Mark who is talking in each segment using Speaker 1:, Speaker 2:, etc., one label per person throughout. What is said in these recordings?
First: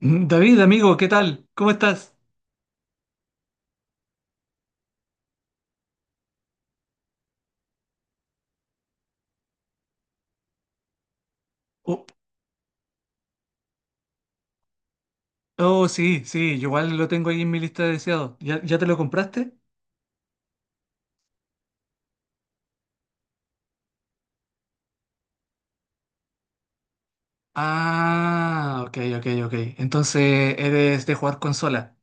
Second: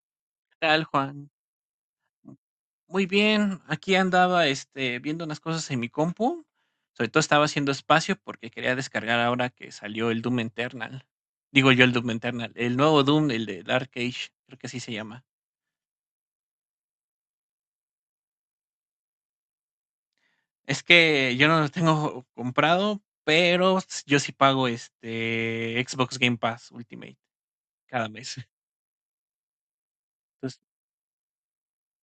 Speaker 1: David,
Speaker 2: Tal,
Speaker 1: amigo, ¿qué
Speaker 2: Juan?
Speaker 1: tal? ¿Cómo estás?
Speaker 2: Muy bien, aquí andaba viendo unas cosas en mi compu. Sobre todo estaba haciendo espacio porque quería descargar ahora que salió el Doom Eternal. Digo yo el
Speaker 1: Oh,
Speaker 2: Doom Eternal, el nuevo Doom, el de Dark Age, creo que así se llama.
Speaker 1: oh, sí, sí, yo igual lo tengo ahí en mi lista de deseados. ¿Ya te lo compraste?
Speaker 2: Es que yo no lo tengo comprado, pero yo sí pago este Xbox Game Pass Ultimate cada mes.
Speaker 1: Ah, ok, ok, ok. Entonces
Speaker 2: Entonces,
Speaker 1: eres de jugar consola.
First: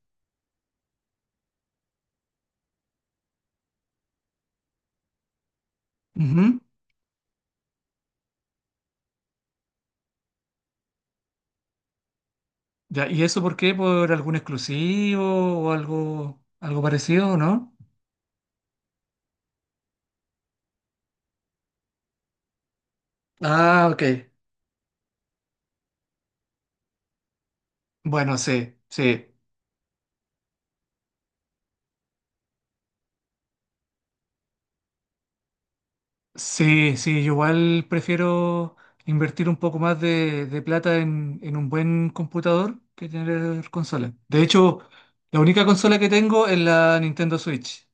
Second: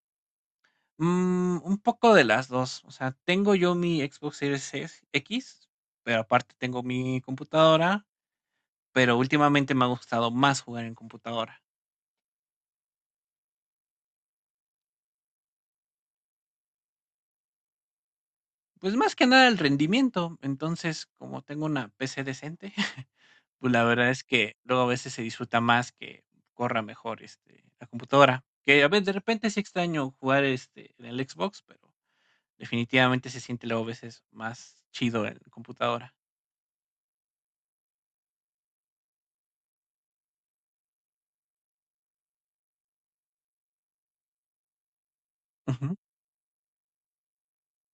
Speaker 2: un poco de las dos. O sea, tengo yo mi Xbox Series X, pero aparte
Speaker 1: Ujú.
Speaker 2: tengo mi computadora. Pero últimamente me ha gustado más jugar en computadora.
Speaker 1: Ya, ¿y eso por qué? ¿Por algún exclusivo o algo, algo parecido, no?
Speaker 2: Pues, más que nada el rendimiento. Entonces, como tengo una PC decente, pues, la
Speaker 1: Ah, ok.
Speaker 2: verdad es que luego a veces se disfruta más que corra mejor, la
Speaker 1: Bueno,
Speaker 2: computadora.
Speaker 1: sí,
Speaker 2: Que a veces de
Speaker 1: sí.
Speaker 2: repente sí extraño jugar, en el Xbox, pero definitivamente se siente luego a veces más chido en computadora.
Speaker 1: Sí, sí, yo igual prefiero invertir un poco más de plata en un buen computador que tener consola. De hecho, la única
Speaker 2: Ujú.
Speaker 1: consola que tengo es la Nintendo Switch.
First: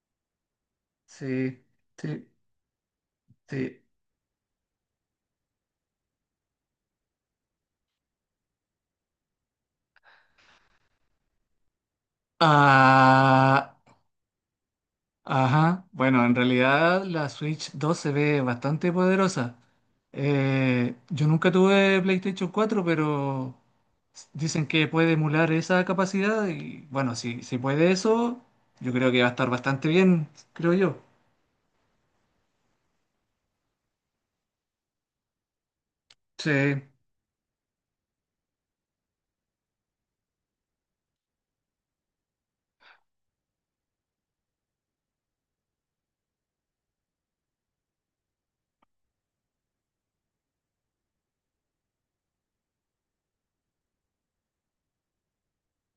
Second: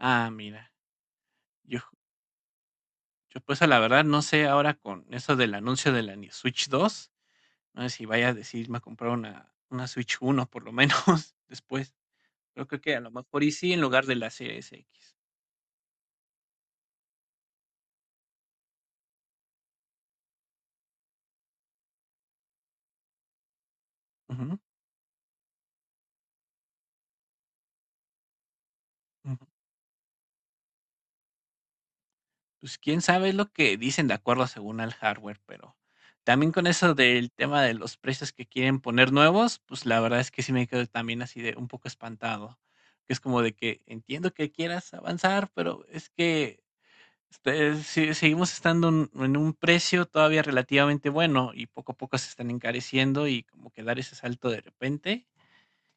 Speaker 2: Ah, mira,
Speaker 1: Sí,
Speaker 2: yo
Speaker 1: sí,
Speaker 2: yo, pues, la
Speaker 1: sí.
Speaker 2: verdad no sé ahora con eso del anuncio de la Ni Switch 2. No sé si vaya a decidirme a comprar una Switch 1 por lo menos después. Yo creo que a lo mejor y sí,
Speaker 1: Ah,
Speaker 2: en lugar de la Series X.
Speaker 1: ajá, bueno, en realidad la Switch 2 se ve bastante poderosa. Yo nunca tuve PlayStation 4, pero
Speaker 2: Ujú,
Speaker 1: dicen que puede emular esa capacidad y bueno, si puede eso, yo creo que va a
Speaker 2: ujú.
Speaker 1: estar bastante bien, creo yo.
Speaker 2: Pues, quién sabe, es lo que dicen de acuerdo según al hardware, pero también con
Speaker 1: Sí,
Speaker 2: eso del tema de los precios que quieren poner nuevos, pues, la verdad es que sí me quedo también así de un poco espantado, que es como de que entiendo que quieras avanzar, pero es que si seguimos estando en un precio todavía relativamente bueno y poco a poco se están encareciendo y como que dar ese salto de repente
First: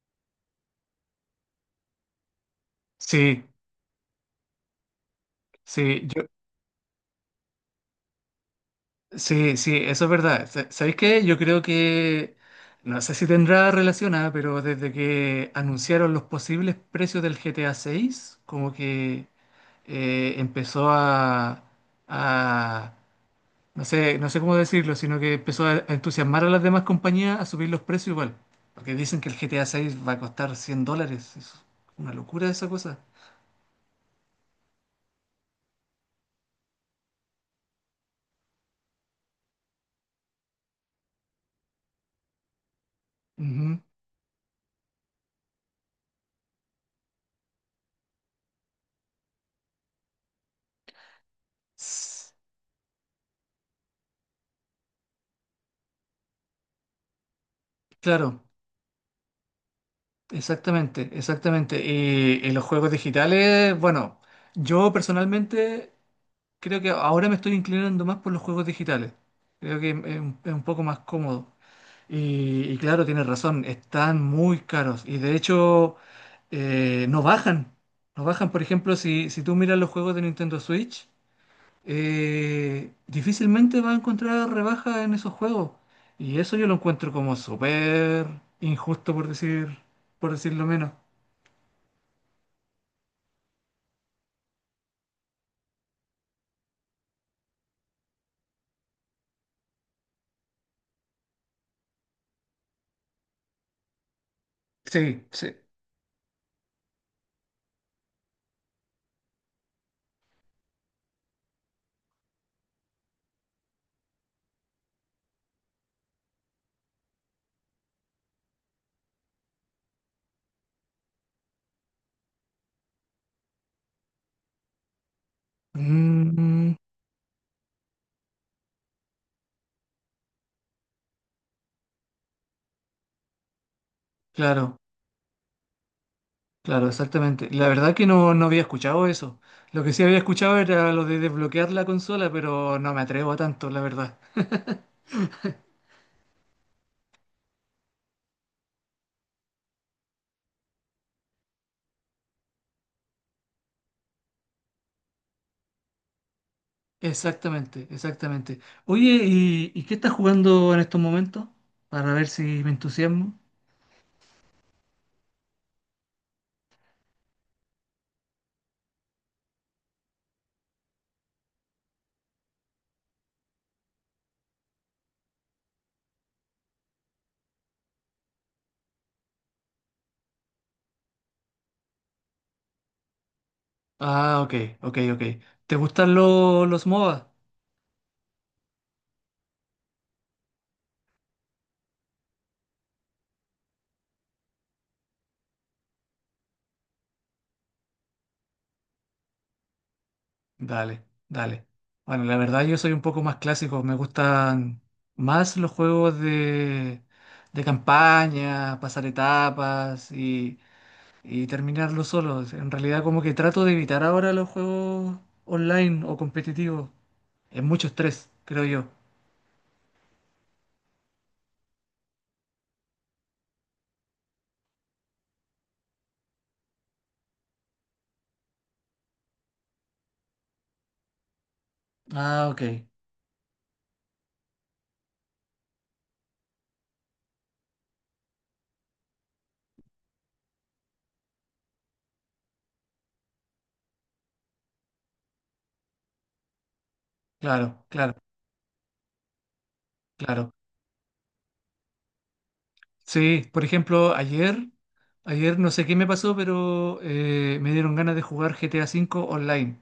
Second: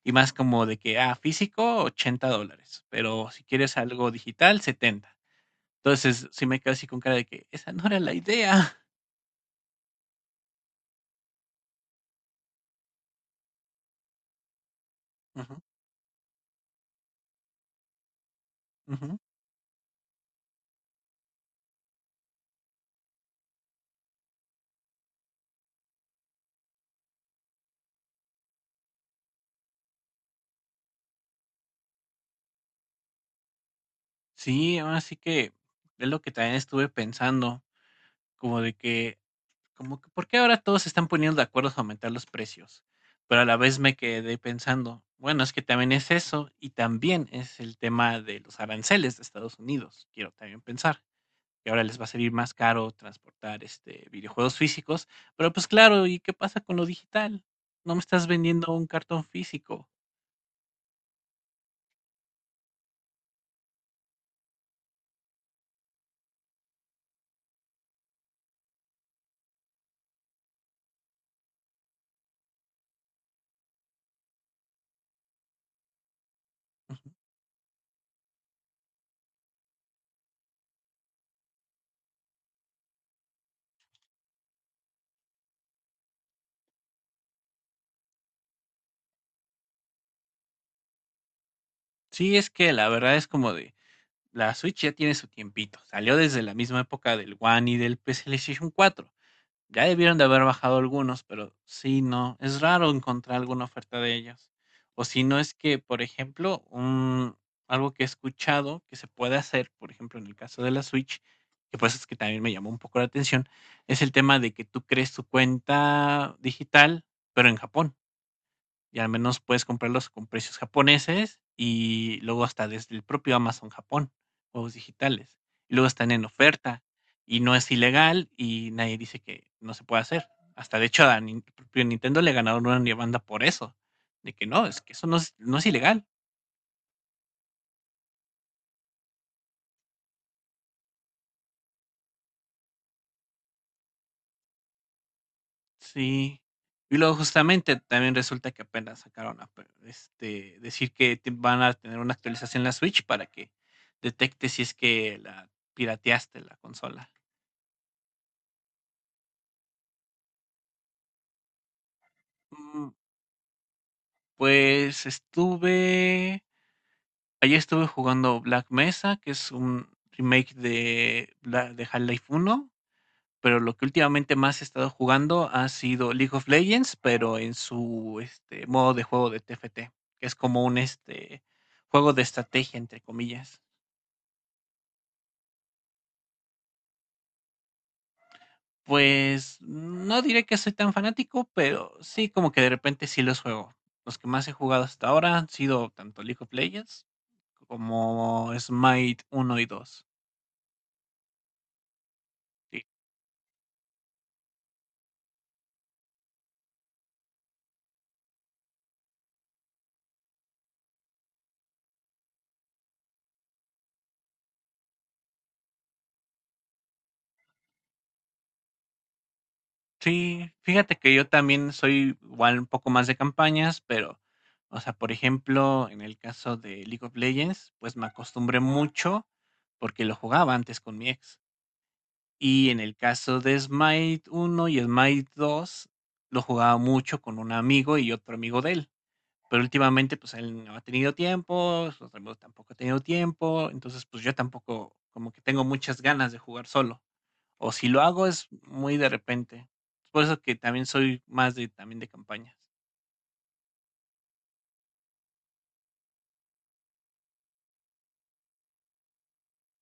Speaker 2: y más como de que, físico, $80, pero
Speaker 1: sí,
Speaker 2: si quieres algo digital, setenta.
Speaker 1: sí, yo,
Speaker 2: Entonces, sí me quedo así con cara de que esa no era la idea.
Speaker 1: sí, sí, eso es verdad. ¿Sabéis qué? Yo creo que, no sé si tendrá relacionada, pero desde que
Speaker 2: Ujú,
Speaker 1: anunciaron los posibles precios del GTA seis, como
Speaker 2: ujú.
Speaker 1: que... empezó a, a- no sé, no sé cómo decirlo, sino que empezó a entusiasmar a las demás compañías a subir los precios igual. Porque dicen que el GTA 6 va a costar 100 dólares. Es una locura esa cosa.
Speaker 2: Sí, así que es lo que también estuve pensando, como de que como que, ¿por qué ahora todos se están poniendo de acuerdo a aumentar los precios? Pero a la vez
Speaker 1: Ujú.
Speaker 2: me quedé pensando, bueno, es que también es eso y también es el tema de los aranceles de Estados Unidos. Quiero también pensar que ahora les va a salir
Speaker 1: S-
Speaker 2: más caro transportar videojuegos físicos, pero pues claro, ¿y qué pasa con lo digital? No me estás
Speaker 1: Claro,
Speaker 2: vendiendo un cartón físico.
Speaker 1: exactamente, exactamente. Y los juegos digitales, bueno, yo personalmente creo que ahora me estoy inclinando más por los juegos digitales. Creo que es un poco más cómodo. Y claro, tienes razón, están muy caros y de hecho
Speaker 2: Ujú.
Speaker 1: no bajan. No bajan, por ejemplo, si tú miras los juegos de Nintendo Switch, difícilmente vas a encontrar rebaja en esos juegos. Y eso yo lo encuentro como súper injusto, por decir, por decirlo menos.
Speaker 2: Sí, es que la verdad es como de la Switch ya tiene su tiempito. Salió desde la misma época del One y del PlayStation 4. Ya debieron de haber bajado algunos, pero sí, no, es raro encontrar alguna oferta de ellos. O si
Speaker 1: Sí,
Speaker 2: no es
Speaker 1: sí.
Speaker 2: que, por ejemplo, un, algo que he escuchado que se puede hacer, por ejemplo, en el caso de la Switch, que pues es que también me llamó un poco la atención, es el tema de que tú crees tu cuenta digital, pero en Japón. Y al menos puedes comprarlos con precios japoneses y luego hasta desde el propio Amazon Japón, juegos digitales. Y luego están en
Speaker 1: Mm,
Speaker 2: oferta y no es ilegal y nadie dice que no se puede hacer. Hasta de hecho a el propio Nintendo le ganaron una demanda por eso, de que no,
Speaker 1: claro,
Speaker 2: es que eso no es ilegal.
Speaker 1: claro, exactamente. La verdad que no, no había escuchado eso. Lo que sí había escuchado era lo de desbloquear la consola, pero no me atrevo a tanto, la verdad.
Speaker 2: Sí. Y luego justamente también resulta que apenas sacaron decir que van a tener una actualización en la Switch para que detecte si es que la pirateaste la consola.
Speaker 1: Exactamente, exactamente. Oye, y qué estás jugando en estos momentos? Para ver si me
Speaker 2: Mm,
Speaker 1: entusiasmo.
Speaker 2: Pues estuve ayer estuve jugando Black Mesa, que es un remake de Half-Life 1, pero lo que últimamente más he estado jugando ha sido League of Legends, pero en su modo de juego de TFT, que es como un juego de estrategia, entre comillas.
Speaker 1: Ah, ok, ok, ok. ¿Te gustan los MOBA?
Speaker 2: Pues no diré que soy tan fanático, pero sí como que de repente sí los juego. Los que más he jugado hasta ahora han sido tanto League of Legends como Smite 1 y 2.
Speaker 1: Dale, dale. Bueno, la verdad yo soy un poco más clásico, me gustan más los juegos de campaña, pasar etapas y terminarlos solos. En realidad como que trato de evitar ahora los juegos online o competitivos. Es mucho estrés, creo yo.
Speaker 2: Sí, fíjate que yo también soy igual un poco más de campañas, pero, o sea, por ejemplo, en el caso de League of Legends, pues me acostumbré mucho porque lo jugaba antes con mi ex.
Speaker 1: Ah, ok.
Speaker 2: Y en el caso de Smite 1 y Smite 2 lo jugaba mucho con un amigo y otro amigo de él. Pero últimamente, pues él no ha tenido tiempo, su otro amigo tampoco ha tenido tiempo, entonces, pues yo tampoco, como que tengo muchas ganas de jugar solo. O
Speaker 1: Claro,
Speaker 2: si lo
Speaker 1: claro,
Speaker 2: hago es muy de repente. Es por eso
Speaker 1: claro.
Speaker 2: que también soy más de también de campañas.
Speaker 1: Sí, por ejemplo, ayer, ayer no sé qué me pasó, pero me dieron ganas de jugar GTA V online.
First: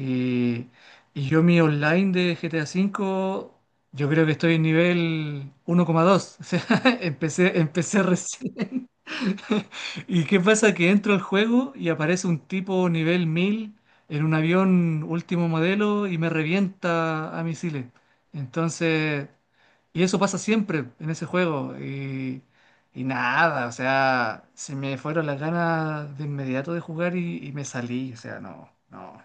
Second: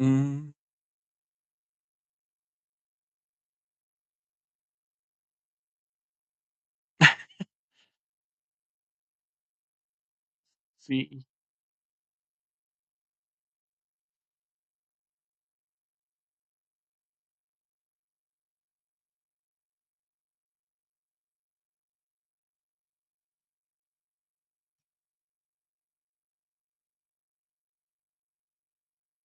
Speaker 2: Mm,
Speaker 1: y yo mi online de GTA V, yo creo que estoy en nivel 1,2. O sea, empecé, empecé recién. ¿Y qué pasa? Que entro al
Speaker 2: sí.
Speaker 1: juego y aparece un tipo nivel 1000 en un avión último modelo y me revienta a misiles. Entonces, y eso pasa siempre en ese juego. Y nada, o sea, se me fueron las ganas de inmediato de jugar y me salí. O sea, no, no.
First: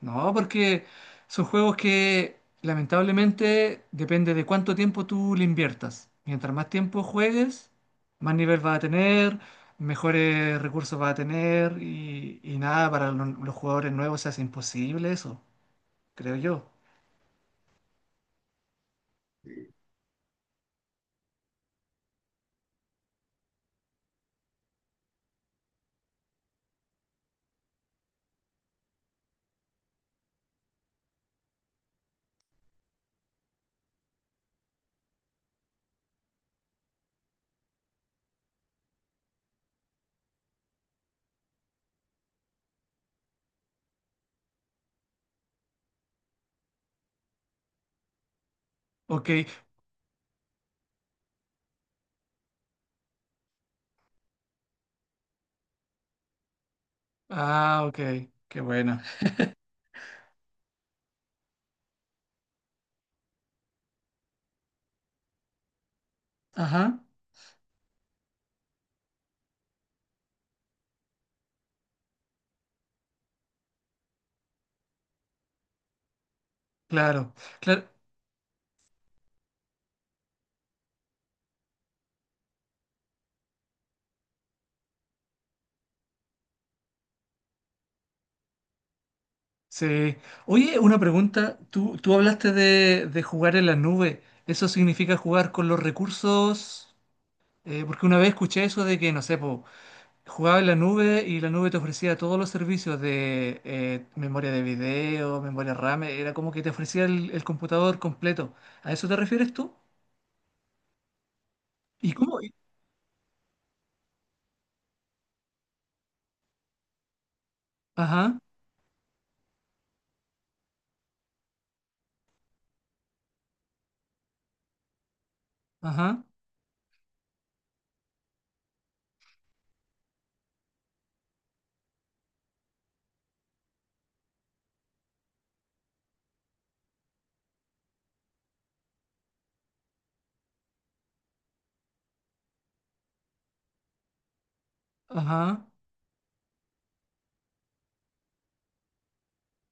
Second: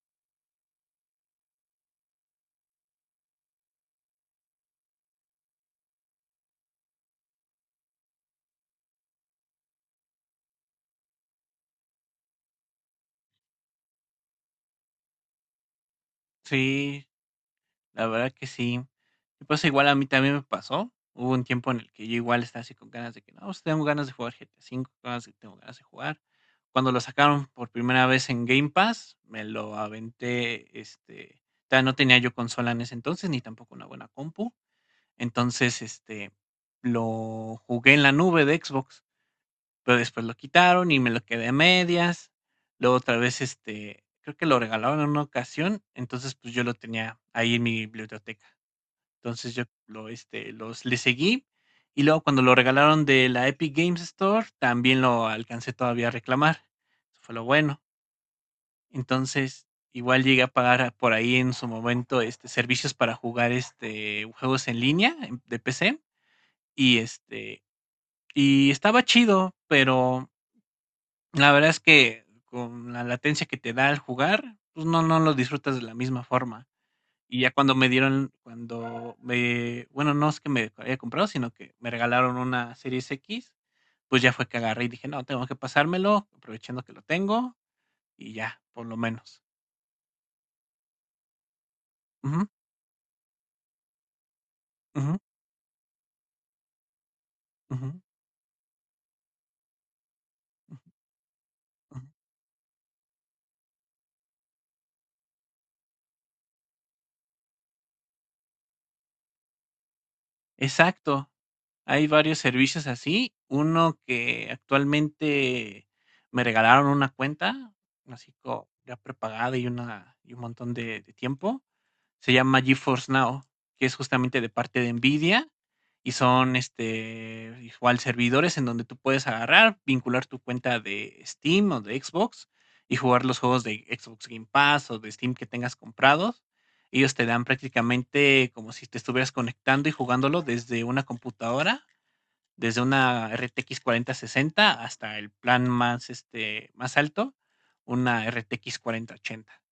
Speaker 1: No, porque son juegos que lamentablemente depende de cuánto tiempo tú le inviertas. Mientras más tiempo juegues, más nivel vas a tener, mejores recursos vas a tener y nada, para los jugadores nuevos se hace imposible eso, creo yo.
Speaker 2: Sí, la verdad que sí. Y pues igual a mí también me pasó. Hubo un tiempo en el que yo igual estaba así con ganas de que, no, pues, tengo ganas de jugar GTA V, tengo ganas de jugar. Cuando lo sacaron por primera vez en Game Pass, me lo aventé, todavía no tenía yo consola en ese entonces, ni tampoco una buena compu. Entonces, lo jugué en la nube de Xbox. Pero después lo quitaron y me lo quedé a medias. Luego otra vez, creo que lo regalaron en una ocasión, entonces pues yo lo tenía ahí en mi biblioteca.
Speaker 1: Ok,
Speaker 2: Entonces yo lo, este, los le seguí y luego cuando lo regalaron de la Epic Games Store, también lo alcancé todavía a reclamar. Eso fue lo bueno.
Speaker 1: ah, ok, qué buena.
Speaker 2: Entonces, igual llegué a pagar por ahí en su momento servicios para jugar juegos en línea de PC y
Speaker 1: Ajá,
Speaker 2: este, y estaba chido, pero la verdad es que con la latencia que te da al jugar, pues no lo disfrutas de la misma forma.
Speaker 1: claro,
Speaker 2: Y ya cuando
Speaker 1: claro,
Speaker 2: me dieron cuando me bueno, no es que me haya comprado, sino que me regalaron una Series X, pues ya fue que agarré y dije: "No, tengo que pasármelo, aprovechando que lo tengo", y ya, por lo menos.
Speaker 1: sí. Oye, una pregunta, tú
Speaker 2: Ujú,
Speaker 1: hablaste de jugar en la nube, ¿eso significa
Speaker 2: ujú,
Speaker 1: jugar con los recursos?
Speaker 2: ujú,
Speaker 1: Porque una vez escuché eso de que, no sé, po, jugaba en la
Speaker 2: ujú,
Speaker 1: nube y la nube te
Speaker 2: ujú.
Speaker 1: ofrecía todos los servicios de memoria de video, memoria RAM, era como que te ofrecía el computador completo. ¿A eso te refieres tú?
Speaker 2: Exacto. Hay
Speaker 1: ¿Y cómo?
Speaker 2: varios servicios así. Uno que actualmente me regalaron una cuenta, así
Speaker 1: Ajá,
Speaker 2: como ya prepagada y un montón de tiempo. Se llama GeForce Now, que es justamente de parte de Nvidia y
Speaker 1: ajá,
Speaker 2: son igual servidores en donde tú puedes agarrar, vincular tu cuenta de Steam o de Xbox y jugar los juegos de Xbox Game Pass o de Steam que tengas comprados. Ellos te dan prácticamente como si te estuvieras conectando y jugándolo desde una computadora desde una RTX 4060 hasta el
Speaker 1: ajá.
Speaker 2: plan más, más alto, una RTX 4080.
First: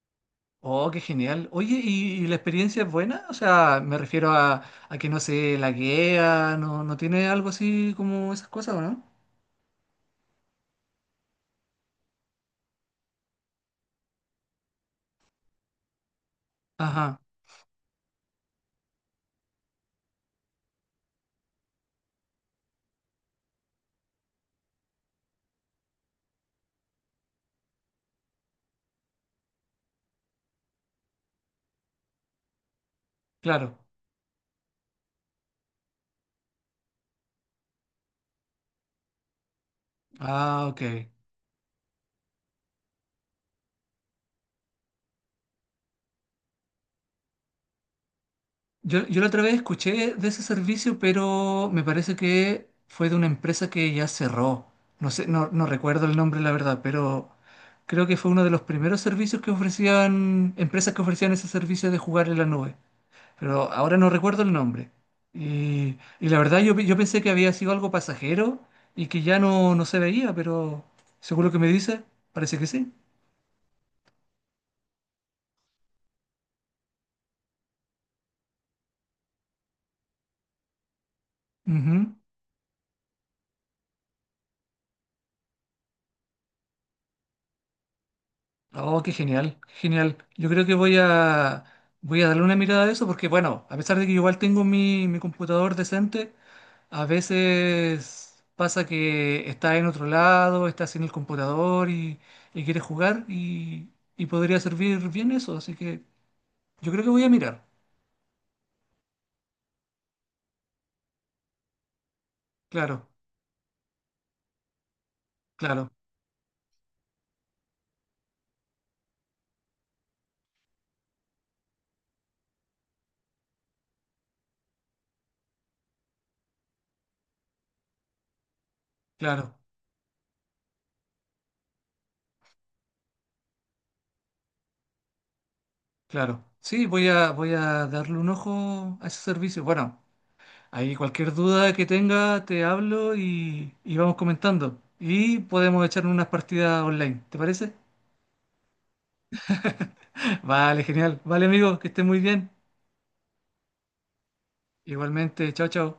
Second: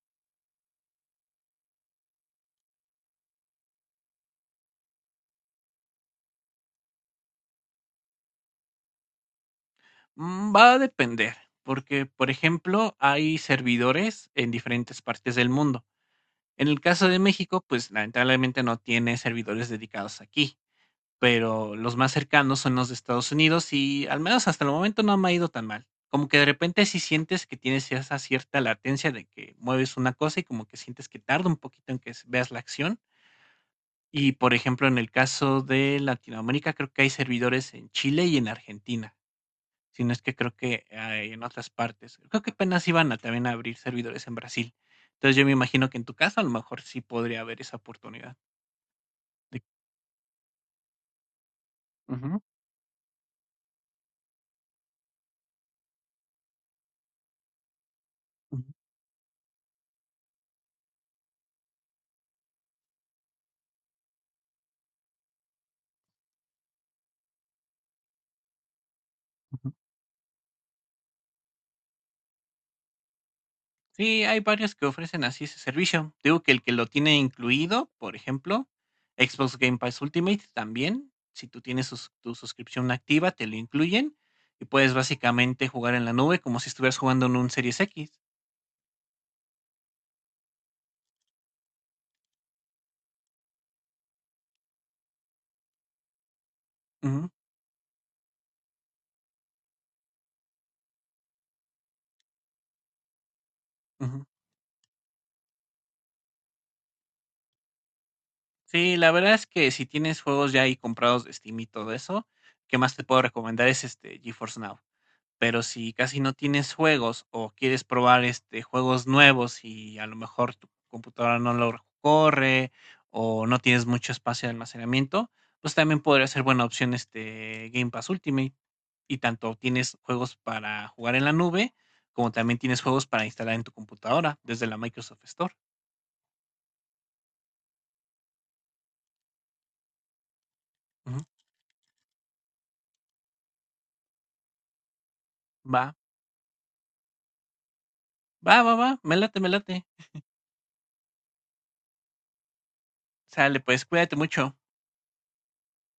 Speaker 1: Oh, qué genial. Oye, y la experiencia es buena? O sea, me refiero a que no se laguea, no, no tiene algo así como esas cosas, ¿o no?
Speaker 2: Va a depender, porque, por ejemplo, hay servidores en diferentes partes del mundo. En el caso de
Speaker 1: Ajá,
Speaker 2: México, pues lamentablemente no tiene servidores dedicados aquí, pero los más cercanos son los de Estados Unidos y al menos hasta el momento no me ha ido tan mal. Como que de repente si sientes que tienes esa cierta latencia de que mueves una cosa y como que sientes que tarda un poquito en que veas la acción.
Speaker 1: claro.
Speaker 2: Y, por ejemplo, en el caso de Latinoamérica, creo que hay servidores en Chile y en Argentina, si no es que creo
Speaker 1: Ah, ok.
Speaker 2: que, en otras partes. Creo que apenas iban a también abrir servidores en Brasil. Entonces, yo me imagino que en tu caso, a lo mejor sí podría haber esa oportunidad
Speaker 1: Yo la otra vez
Speaker 2: de.
Speaker 1: escuché de ese servicio, pero me parece
Speaker 2: Ujú,
Speaker 1: que fue de una empresa que ya cerró. No sé, no, no recuerdo el nombre, la verdad, pero creo que fue uno de los
Speaker 2: ujú,
Speaker 1: primeros servicios que ofrecían, empresas que ofrecían ese servicio de jugar en la nube. Pero ahora no recuerdo el nombre. Y la verdad yo, yo pensé que había sido algo pasajero y que ya
Speaker 2: ujú.
Speaker 1: no, no se veía, pero seguro que me dice, parece que sí.
Speaker 2: Sí, hay varios que ofrecen así ese servicio. Digo que el que lo tiene incluido, por ejemplo, Xbox Game Pass Ultimate también, si tú tienes
Speaker 1: Ujú.
Speaker 2: tu suscripción activa, te lo incluyen y puedes básicamente jugar en la nube como si estuvieras jugando en un Series X.
Speaker 1: Oh, qué genial, qué genial. Yo creo que voy a, voy a darle una mirada a eso porque, bueno, a pesar de que igual tengo mi, mi computador decente, a
Speaker 2: Ujú,
Speaker 1: veces pasa que está en otro lado, está sin el computador y quiere jugar
Speaker 2: ujú.
Speaker 1: y podría servir bien eso. Así que yo creo que voy a mirar.
Speaker 2: Sí, la verdad es que si tienes juegos ya ahí comprados de Steam y todo eso, ¿qué más
Speaker 1: Claro,
Speaker 2: te puedo recomendar? Es este GeForce Now. Pero
Speaker 1: claro,
Speaker 2: si casi no tienes juegos o quieres probar, juegos nuevos y a lo mejor tu computadora no lo corre o no tienes mucho espacio de almacenamiento, pues también podría ser buena opción, Game Pass Ultimate. Y tanto
Speaker 1: claro,
Speaker 2: tienes juegos para jugar en la nube, como también tienes juegos para instalar en tu computadora desde la Microsoft Store.
Speaker 1: claro. Sí, voy a, voy a darle un ojo a ese servicio. Bueno. Ahí
Speaker 2: Ujú.
Speaker 1: cualquier duda que tenga, te hablo y vamos comentando. Y podemos
Speaker 2: Va,
Speaker 1: echar unas partidas online, ¿te parece?
Speaker 2: va, va, va, me late, me late.
Speaker 1: Vale, genial. Vale, amigo, que estés muy bien.
Speaker 2: Sale, pues cuídate mucho.
Speaker 1: Igualmente, chao, chao.